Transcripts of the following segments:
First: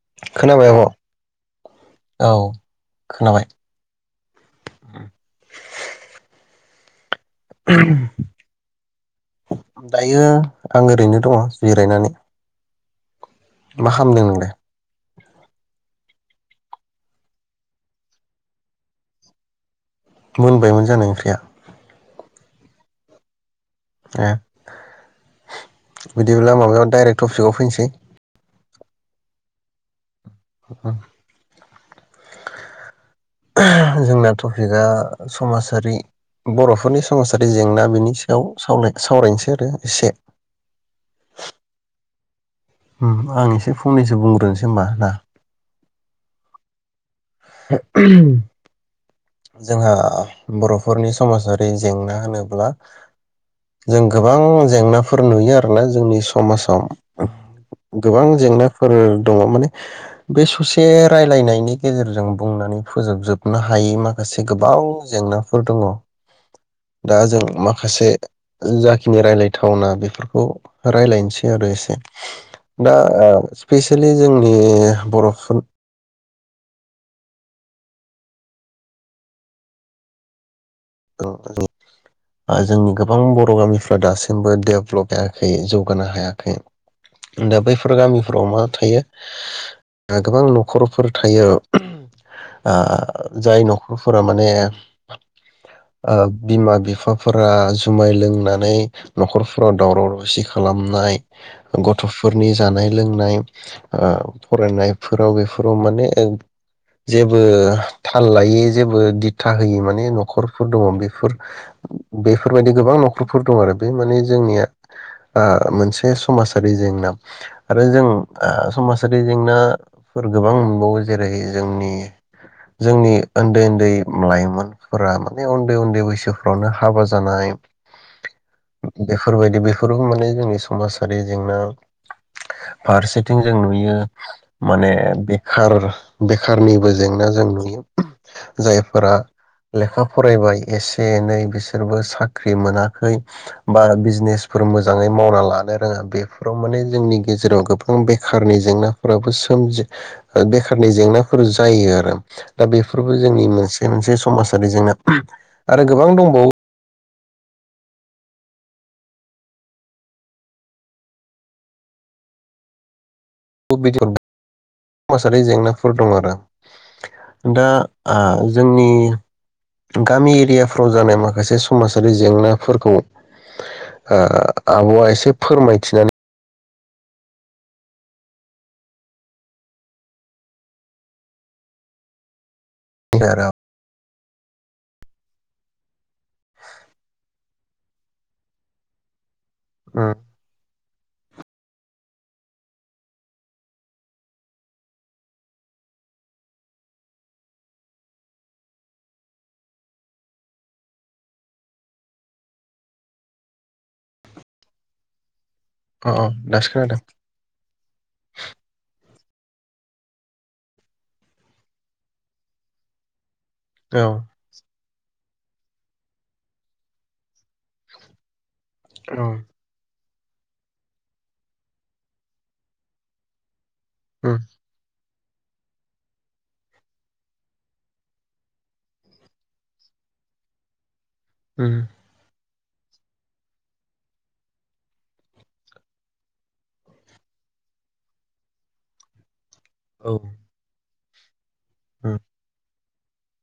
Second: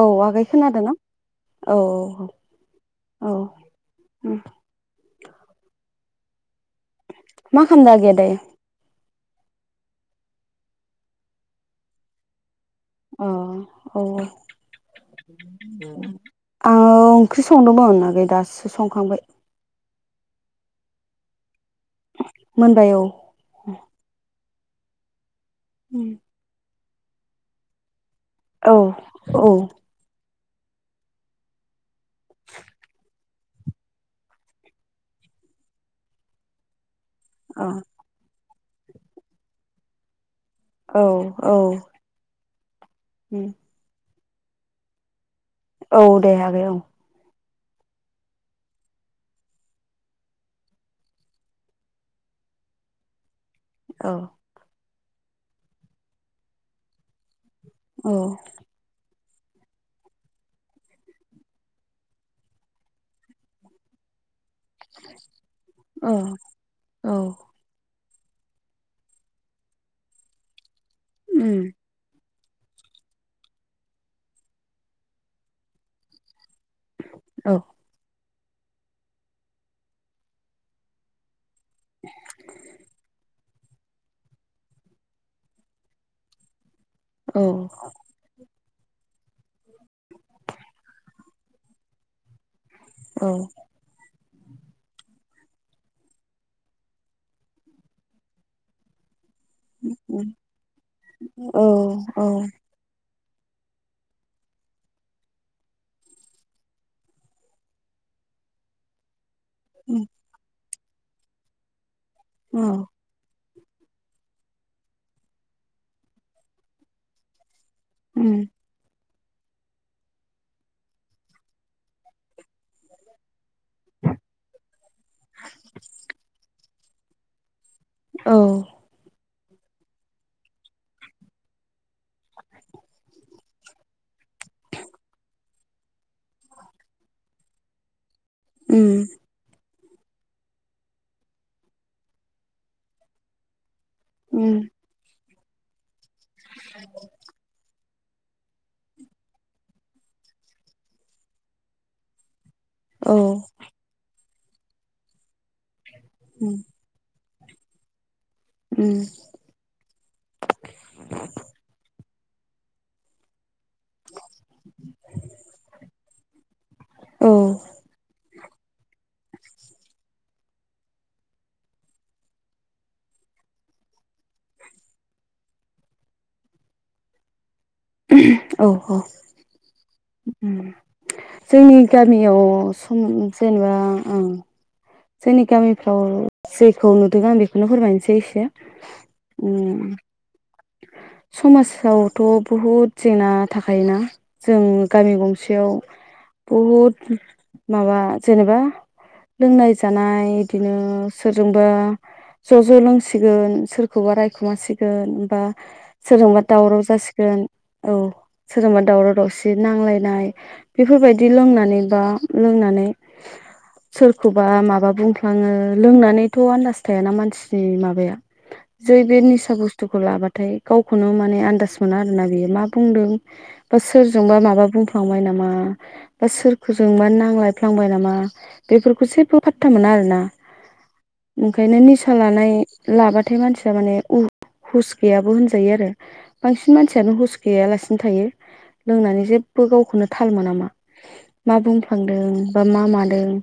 औ आगै खोनाबाय खोनादोंना आब'? औ औ औ खोनाबाय। उम। मा खालामदों आगैया दायो। दायो आं ओरैनो दङ जिरायनानै। अ मा औ। खालामदों नोंलाय? आङो ओंख्रि संदोंमोन आगै दासो संखांबाय। मोनबायमोन जानो ओंख्रिया। मोनबाय औ। ए। बिदिब्ला माबायाव। डाइरेक्ट टफिकआव फैसै। औ औ। अ। जोंना टपिकआ समाजारि बर'फोरनि समाजारि जेंना बेनि सायाव। सावराय-सावरायनोसै आरो एसे। औ औ। उम आं एसे फंनैसो बुं बुंनोसै होनबा ना। औ दे आगै औ। [inaudible] जोंहा बर'फोरनि समाजारि जेंना होनोब्ला जों औ गोबां जेंना फोर नुयो आरोना जोंनि समाजाव। औ गोबां जेंनाफोर दङ माने बे ससे रायलायनायनि गेजेरजों बुंनानै फोजोबजोबनो हायि माख ओ गोबाव जेंनाफोर दङ औ औ दा जों माखासे जाखिनि रायलायथावना बेफोरखौ रायलायनोसै आरो एसे। दा ओ सिफेसिलि जोंनि बर'फोर औ। औ [unintelligible] ओ जोंनि गोबां ब र' गामिफ्रा दासिमबो डेभलप जायाखै जौगानो हायाखै। उम दा बैफोर गामिफोराव मा थायो आ गोबां न'खरफोर थायो। आ जाय न'खरफोरा मान नेर ओ बिमा बिफाफोरा जुमाय लोंनानै न'खरफोराव दावराव दावसि खालामनाय ओ गथ'फोरनि जानाय लोंनाय ओ फरायनायफोराव बेफोराव माने जेबो थाल लायै जेबो दि था औ होयि माने न'खर फोर दङ। बेफोर बेफोरबायदि गोबां न'खरफोर दं आरो बे माने जोंनिया आ मोनसे समाजारि जेंना आरो जों आ समाज थासारि जेंनाफोर गोबां मोनबावो जेरै जोंनि जोंनि ओन्दै ओन्दै लाइमोनफोरा मा माने उन्दै उन्दै बैसोफ्रावनो हाबा जानाय। औ फोरबायदि बेफोरबो माने जोंनि समाजारि जेंना फारसेथिं जों नुयो माने बे खार बेखारनिबो जेंना जों नुयो। जायफोरा लेखा फरायबाय एसे एनै बिसोरबो साख्रि मोनाखै। बा बिजनेसफोर मोजाङै मावना मानो रोङा बेफोराव माने जोंनि गेजेराव गोबां आं बेखारनि जेंनाफोराबो सोमजि बेखारनि जेंनाफोर जायो आरो दा बेफोरबो जोंनि मोनसे मोनसे समाज जारि जेंना [inaudible] आरो गोबां दंबावो। उम बेनि अनगा समाजारि जेंनाफोर दं आरो दा जोंनि गामि एरियाफ्राव जानाय माखासे समाजारि जेंनाफोरखौ आब'आ एसे फोरमायथिनानै औ औ जोंनि गामियाव होयो आरो जेनेबा ओम जोंनि गामिफ्राव जेखौ नुदों आं बेखौनो फोरमायनोसै एसे उम समाजावथ' बहुद जेंना थाखायोना जों गामि गंसेयाव बहुद माबा जेनेबा लोंनाय जानाय बिदिनो सोरजोंबा ज' ज' लोंसिगोन सोरखौबा रायखुमासिगोन बा अ सोरजोंबा दासो दावराव खोनादों जासिगोन औ सोरजोंबा दावराव दावसि मसे नांलायनाय बेफोरबायदि लोंनानै बा लोंनानै औ सोरखौबा माबा बुंफ्लाङो लोंनानैथ' आन्दास थायाना मानसिनि माबाया। जै बे औ निसा बुस्थु लाबाथाय गावखौनो माने आदास मोना आरोना बेयो मा बुंदों। बा उम सोरजोंबा माबा बुंफांबाय नामा। मा बा सोरजों मा नांलायफ्लांबाय नामा बेफोरखौ जेबो फाता मोना आरोना‌। ओंखायनो उम निसा लानाय लाबाथाय मानसिया माने उ हुस गैयाबो होनजायो आरो बांसिन मानसियानो हुस गैयालासिनो थायो लोंनानै जेब बो गावखौनो औ थाल उम मोनामा। मा उम बुंफ्लांदों बा मा मानो दों।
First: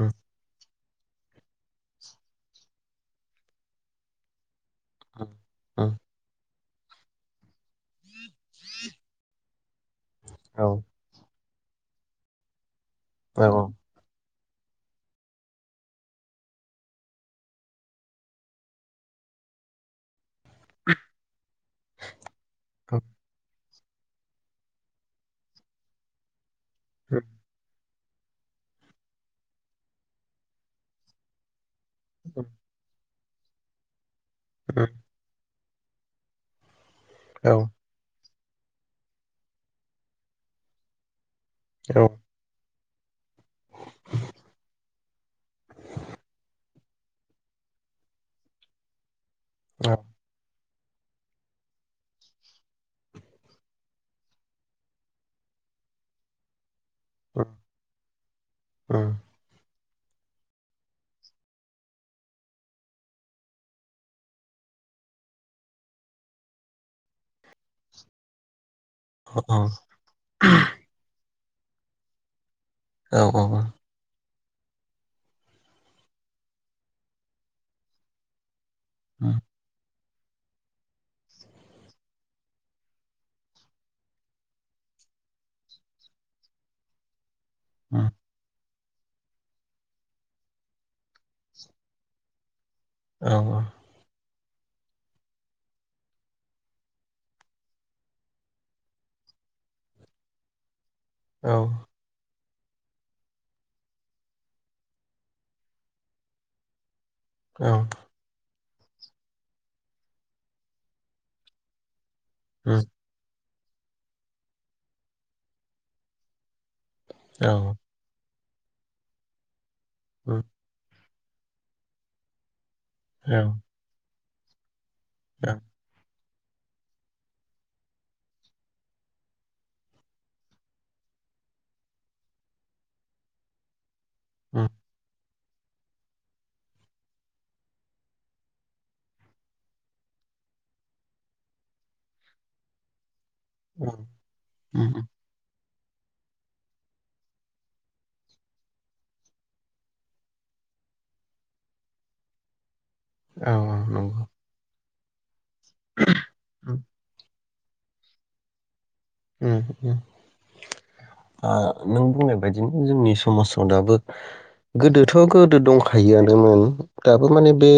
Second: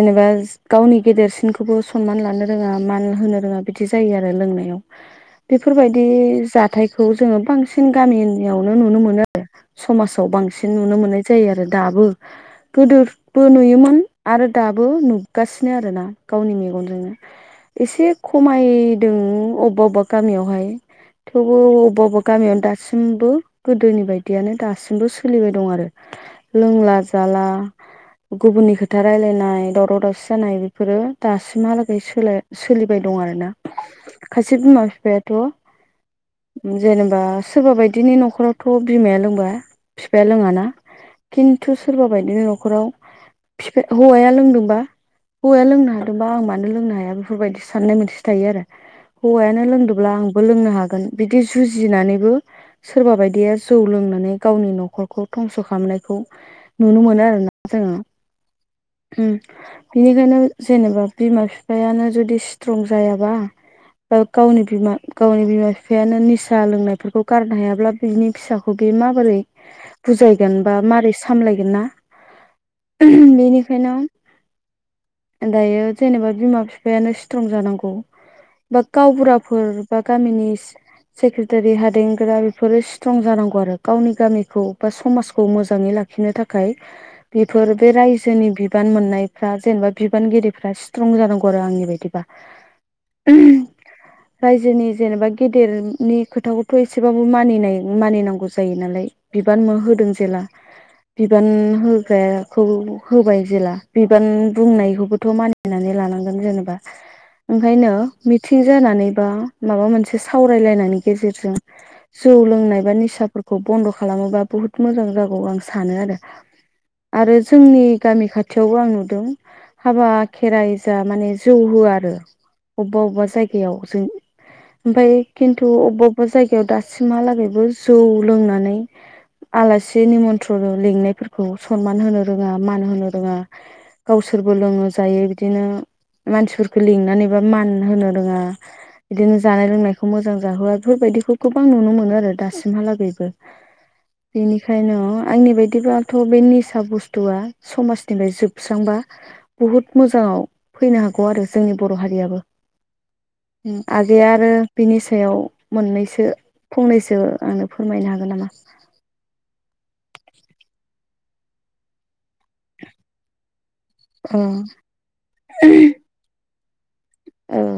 उम गावनि गेदेरसिनखौबो सनमान लानो रोङा मान होनो रोङा बिदि जायो आरो लोंनायाव। उम बेफोरबायदि जा हाथायखौ जोङो बांसिन गामिनियावनो नुनो मोनो आरो। समाजाव औ बांसिन नुनो मोननाय जायो आरो दाबो। गोदोबो औ नुयोमोन। आरो दाबो नुगासिनो आरोना गावनि मेगनजोंनो एसे खमायदों बबेबा गामियावहाय। थेवबो अबेबा अबेबा गामियावनो उम दासिमबो गोदोनि बायदियानो दासिमबो सोलिबाय दं आरो। लोंला जाला गुबुननि खोथा रायलायनाय दावराव दावसि जानाय बेफोरो दासिमहाला जरै सोलाय सोलिबाय दं आरो ना। बिमा उम उम बिफायाथ' [inaudible] जेनेबा औ सोरबा बायदिनि न'खराव थ' बिमाया लोंबाय बिफाया लोङाना खिन्थु सोरबा बायदिनो न'खराव हौवाया लोंदोंबा हौवाया लोंनो हादोंबा आं मानो लोंनो हाया बेफोरबायदि साननाय मोनसे थायो आरो। हौवायानो लोंदोंब्ला आंबो लोंनो हागोन गोन बिदि जुजिनानैबो सोरबा बायदिया जौ लोंनानै गावनि न'खरखौ धंस' खालामनायखौ नुनो मोनो आरोोना जोङो बिनिखायनो जेनेबा बिमा बिफायानो जुदि स्ट्रं जायाबा बा गावनि बिमा गावनि बिमा बिफायानो निसा लोंनायफोरखौ गारनो हायाब्ला बिनि फिसाखौ खौ बे माबोरै बुफायगोन बा मारै सामलायगोन ना। औ बेनिखायनो दायो जेनेबा बिमा बिफायानो स्ट्रं जानांगौ। बा उम गावबुराफोर बा गामिनि सेक्रेटारि हादेंग्रा बेफोरो स्ट्रं जानांगौ आरो गावनि गामिखौ बा समाजखौ मोजाङै लाखिनो थाखाय। बेफोर बे उम रायजोनिढ बिबान मोननायफ्रा जेनेबा बिबानगिरिफ्रा स्ट्रं जानांगौ आरो आंनि बायदिबा औ औ रायजोनि जेनेबा गेदेरनि खोथाखौथ' एसेबाबो मानिनाय मानिनांगौ जायो नालाय बिबान म होदों जेला बिबान औ उम औ उम औ उम औ होग्राया खौ होबाय जेला बिबान बुंनायखौबोथ' मानिनानै लानांगोन जेनेबा। ओंखायनो थिग जानानै बा माबा मोनसे सावरायलायनायनि गेजेरजों जौ लोंनाय बा निसाफोरखौ खौ बन्द' खालामोबा बुहुत मोजां जागौ आं सानो आरो। आरो जोंनि गामि खाथि थेवबो आं नुदों। हाबा खेराइ जा माने जौ होया आरो। अबेबा अबा जायगायाव जों ओमफ्राय खिनथु बे जायगायाव दासिमहालागैबो जौ लोंनानै आलासि निमन्त्रन लिंनायफोरखौ सनमान होनो रोङा मान होनो रोङा गावसोरबो उम लोङो जायो बिदिनो मानसिफोरखौ लिंनानैबा मान होनो रोङा बिदिनो जानाय लोंनायखौ मोजां जाहोआ बेफोरबायदिखौ गोबां नुनो मोनो आरो दासिमहालागैबो। उम उम बेनिखायनो उम आंनि बायदि बिदिबाथ बे निसा बुस्थुआ समाजनिफ्राय जोबस्रांबा बुहुद मोजाङाव फैनो हागौ आरो जोंनि बर हारियाबो। औ उम नंगौ आगैया आरो बिनि सायाव मोननैसो उम फंनैसो आंनो फोरमायनो हागोन नामा? उम उम आ नों बुंनाय बेदिनो जोंनि समाजाव दाबो औ गोदोथ' गोदो दंखायोआनोमोन दाबो माने औ बे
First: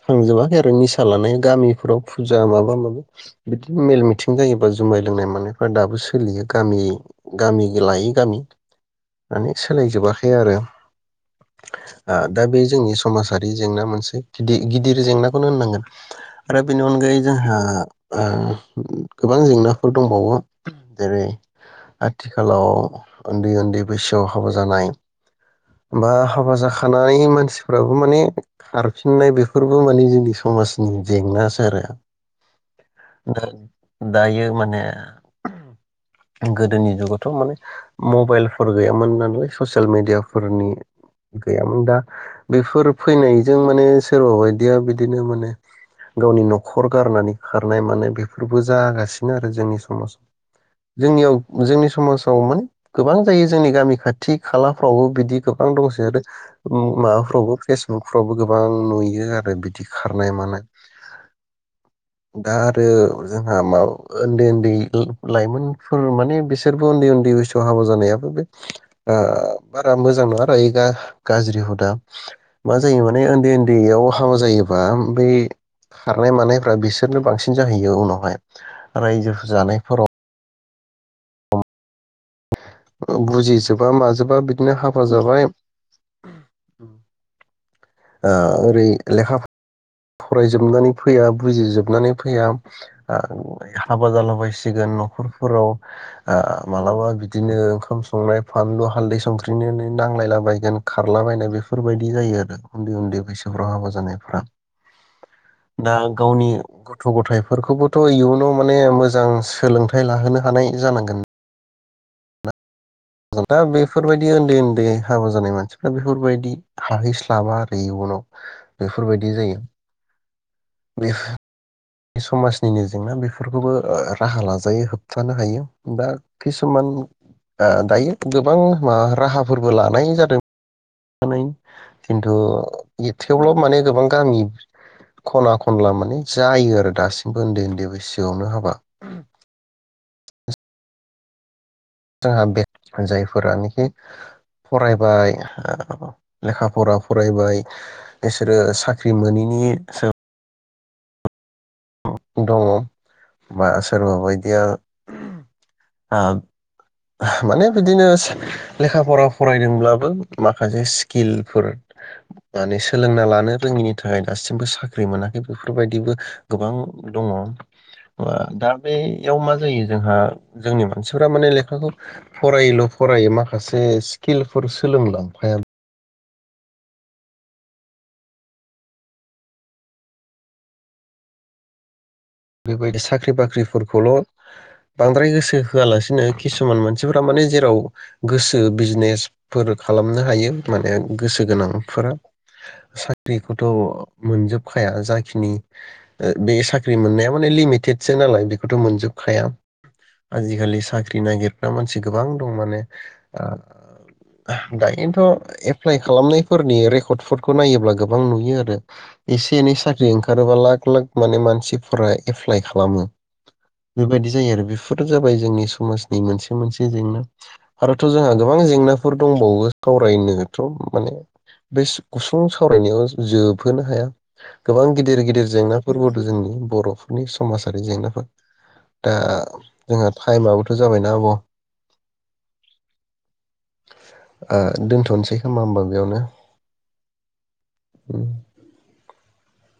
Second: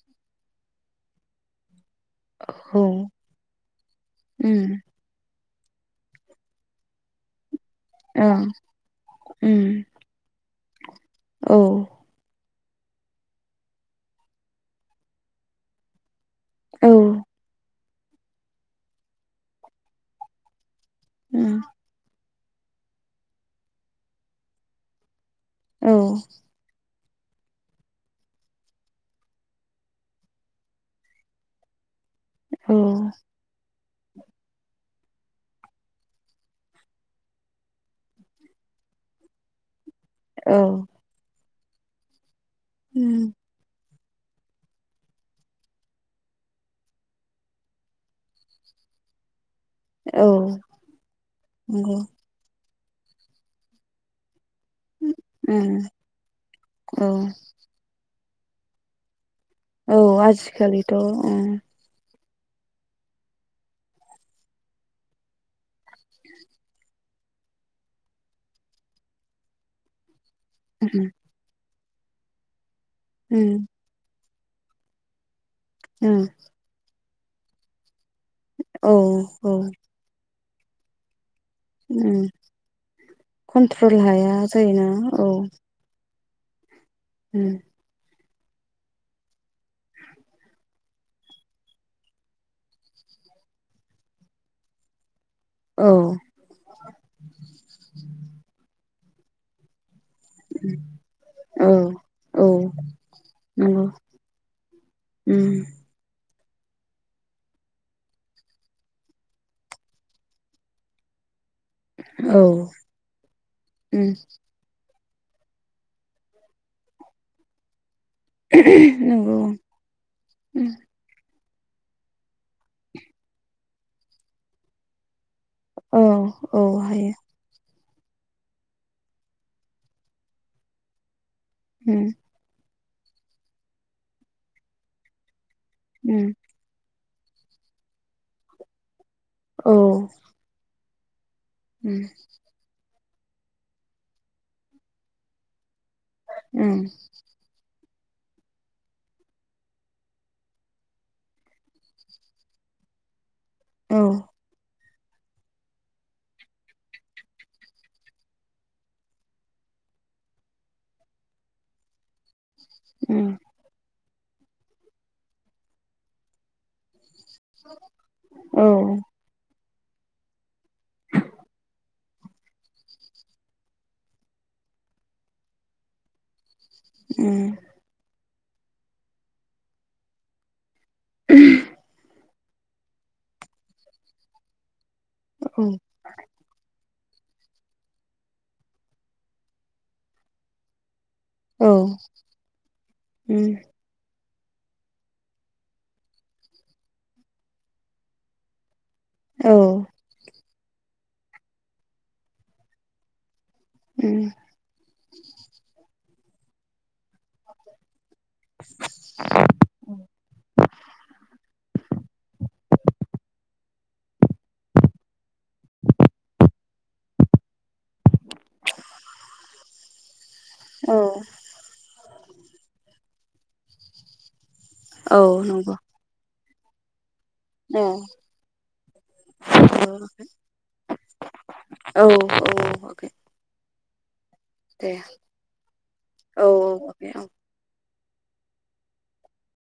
थांजोबाखै आरो निसा लानाय गामिफोराव फुजा माबा औ माबि बिदि मेल मिथिं उम जायोबा मानायफोरा दाबो सोलियो गामि गामि। लायै औ गामि माने उम सोलायजोबाखै आरो। औ ओ दा बे जोंनि समाजारि जेंना मोनसे गिद गिदिर जेंनाखौनो होननांगोन। आरो बेनि औ अनगायै जोंहा ओह गोबां जेंना फोर दंबावो जेरै उम ओ आथिखालाव उन्दै उन्दै बैसोआव हाबा जानाय औ बा हाबा जाख खानाय मानसिफ्राबो माने खारफिननाय बेफोरबो माने जोंनि समाजनि जेंनासो आरो औ दा दायो माने गोदोनि जुगावथ माने मबाइलफोर गैयामोन नालाय ससियेल मिडिया औ फोरनि गैयामोन दा बेफोर उम फैनायजों माने सो सोरबा बायदिया बिदिनो माने गावनि नखर गारनानै खारनाय मानाय बेफोरबो जागासिनो आरो आरो जोंनि समाजाव औ जोंनियाव जोंनि नंगौ समाजाव माने गोबां जायो जोंनि गामि खाथि खालाफ्राव बिदि गोबां उम दंसै आरो ओ औ माबाफ्रावबो फेसबुक फ्रावबो गोबां नुयो आरो औ खारनाय मानाय आजिखालिथ' ओ। दा आरो जोंहा म उन्दै उन्दै लाइमोनफोर माने बिसोरबो उन्दै उन्दै बैसोआव हाबा जानायाबो बे ओ बारा मोजां नङा ग उम गाज्रिहुदा [inaudible] मा जायो माने उन्दै उन्दैयाव हाबा जायोबा बै उम खारनाय मानायफ्रा बिस सोरनो बांसिन जाहैयो उनाव औ रायजो औ जानायफोराव उम बुजिजोबा कन्ट्रल हाया माजोबा बिदिनो जायोना हाबा औ जाबाय [inaudible] उम ओ ओरै लेखा फरायजोबनानै फैया बुजिजोबनानै फैया हाबा जालाबायसिगोन न'खर फोराव औ ओ मालाबा बिदिनो ओंखाम संनाय फानलु हालदै संख्रिनिनो नांलायलाबायायगोन खारलाबायनाय औ बेफोरबायदि जायो औ आरो उन्दै उन्दै बैसोफ्राव नंगौ हाबा जानायफ्रा उम दा गावनि गथ' गथायाइफोरखौबोथ' इयुनाव माने मोजां सोलोंथाइ लाहोनो हानाय जानांगोन औ जों दा उम बेफोरबायदि ओन्दै ओन्दै हाबा जानाय मानसिफ्रा बेफोरबायदि हाहैस्लाबा आरो इयुनाव बेफोरबायदि नंगौ जायो बे समाजनिनो जेंना बेफोरखौबो राहा लाजायो होबथानो हायो औ दा औ किसुमान हायो ओ दायो गोबां मा राहाफोरबो लानाय जादों [unintelligible] उम खिन्थु ए थेवब्लाबो माने गोबां गामि खना खनला माने उम जायो आरो दासि बो ओन्दै ओन्दै बैसोआवनो हाबा औ उम जोंहा बे जायफोरानोखि फरायबाय लेखा उम फरा फरायबाय बिसोरो साख्रि मोनैनि सो दङ। बा औ सोरबा बायदिया आ माने बिदिनो लेखा फरा फरायदोंब्लाबो माखासे स्किलफोर माने सोलोंना उम लानो रोङिनि थाखाय दासिमबो साख्रि मोनाखै बेफोरबायदिबो गोबां दङ औ दा उम औ बेयाव मा [unintelligible] जोंहा जोंनि मानसिफोरा माने लेखा खौ फरायोल' फरायो माखासे स्किलफोर सोलोंलांफाया उम [unintelligible] बेबायदि साख्रि बाख्रिफोरखौल' बांद्राय गोसो होआलासिनो किसुमान मानसि मानसिफोरा माने जेराव गोसो बिजनेसफोर खालामनो हायो माने गोसो उम गोनांफोरा साख्रिखौथ' मोनजोबखाया जाखिनि बे साख्रि मोननायाव माने लिमिटेसो नालाय बेखौथ' मोनजोब खाया औ आजिखालि साख्रि नागिरग्रा मानसि गोबां दं माने ओ उम दायोनोथ' एफ्लाइ खालामनायफोरनि रेख फटफटखौ नायोब्ला गोबां नुयो आरो एसे एनै साख्रि ओंखारोबाला लाक माने मानसिफ्राय एफ्लाइ खालामो बेबायदि जायो आरो बेफोरो जाबाय जोंनि समाजनि मोनसे मोनसे जेंना आरोथ' जोंहा गोबां जेंनाफोर दंबावो कावरायनोथ' औ माने बेस गुसुं सावरायनायावनो ज जोबहोनो हाया गोबां औ गिदिर गिदिर नंगौ जेंनाफोरबोथ' जोंनि बर'फ नि समाजारि औ जेंनाफोर दा जोंहा थाइमआबोथ' जाबायना आब' औ अके [unintelligible] आ दे दोन्थ'नोसै खोमा होमबा बेयावनो औ औ अके औ उम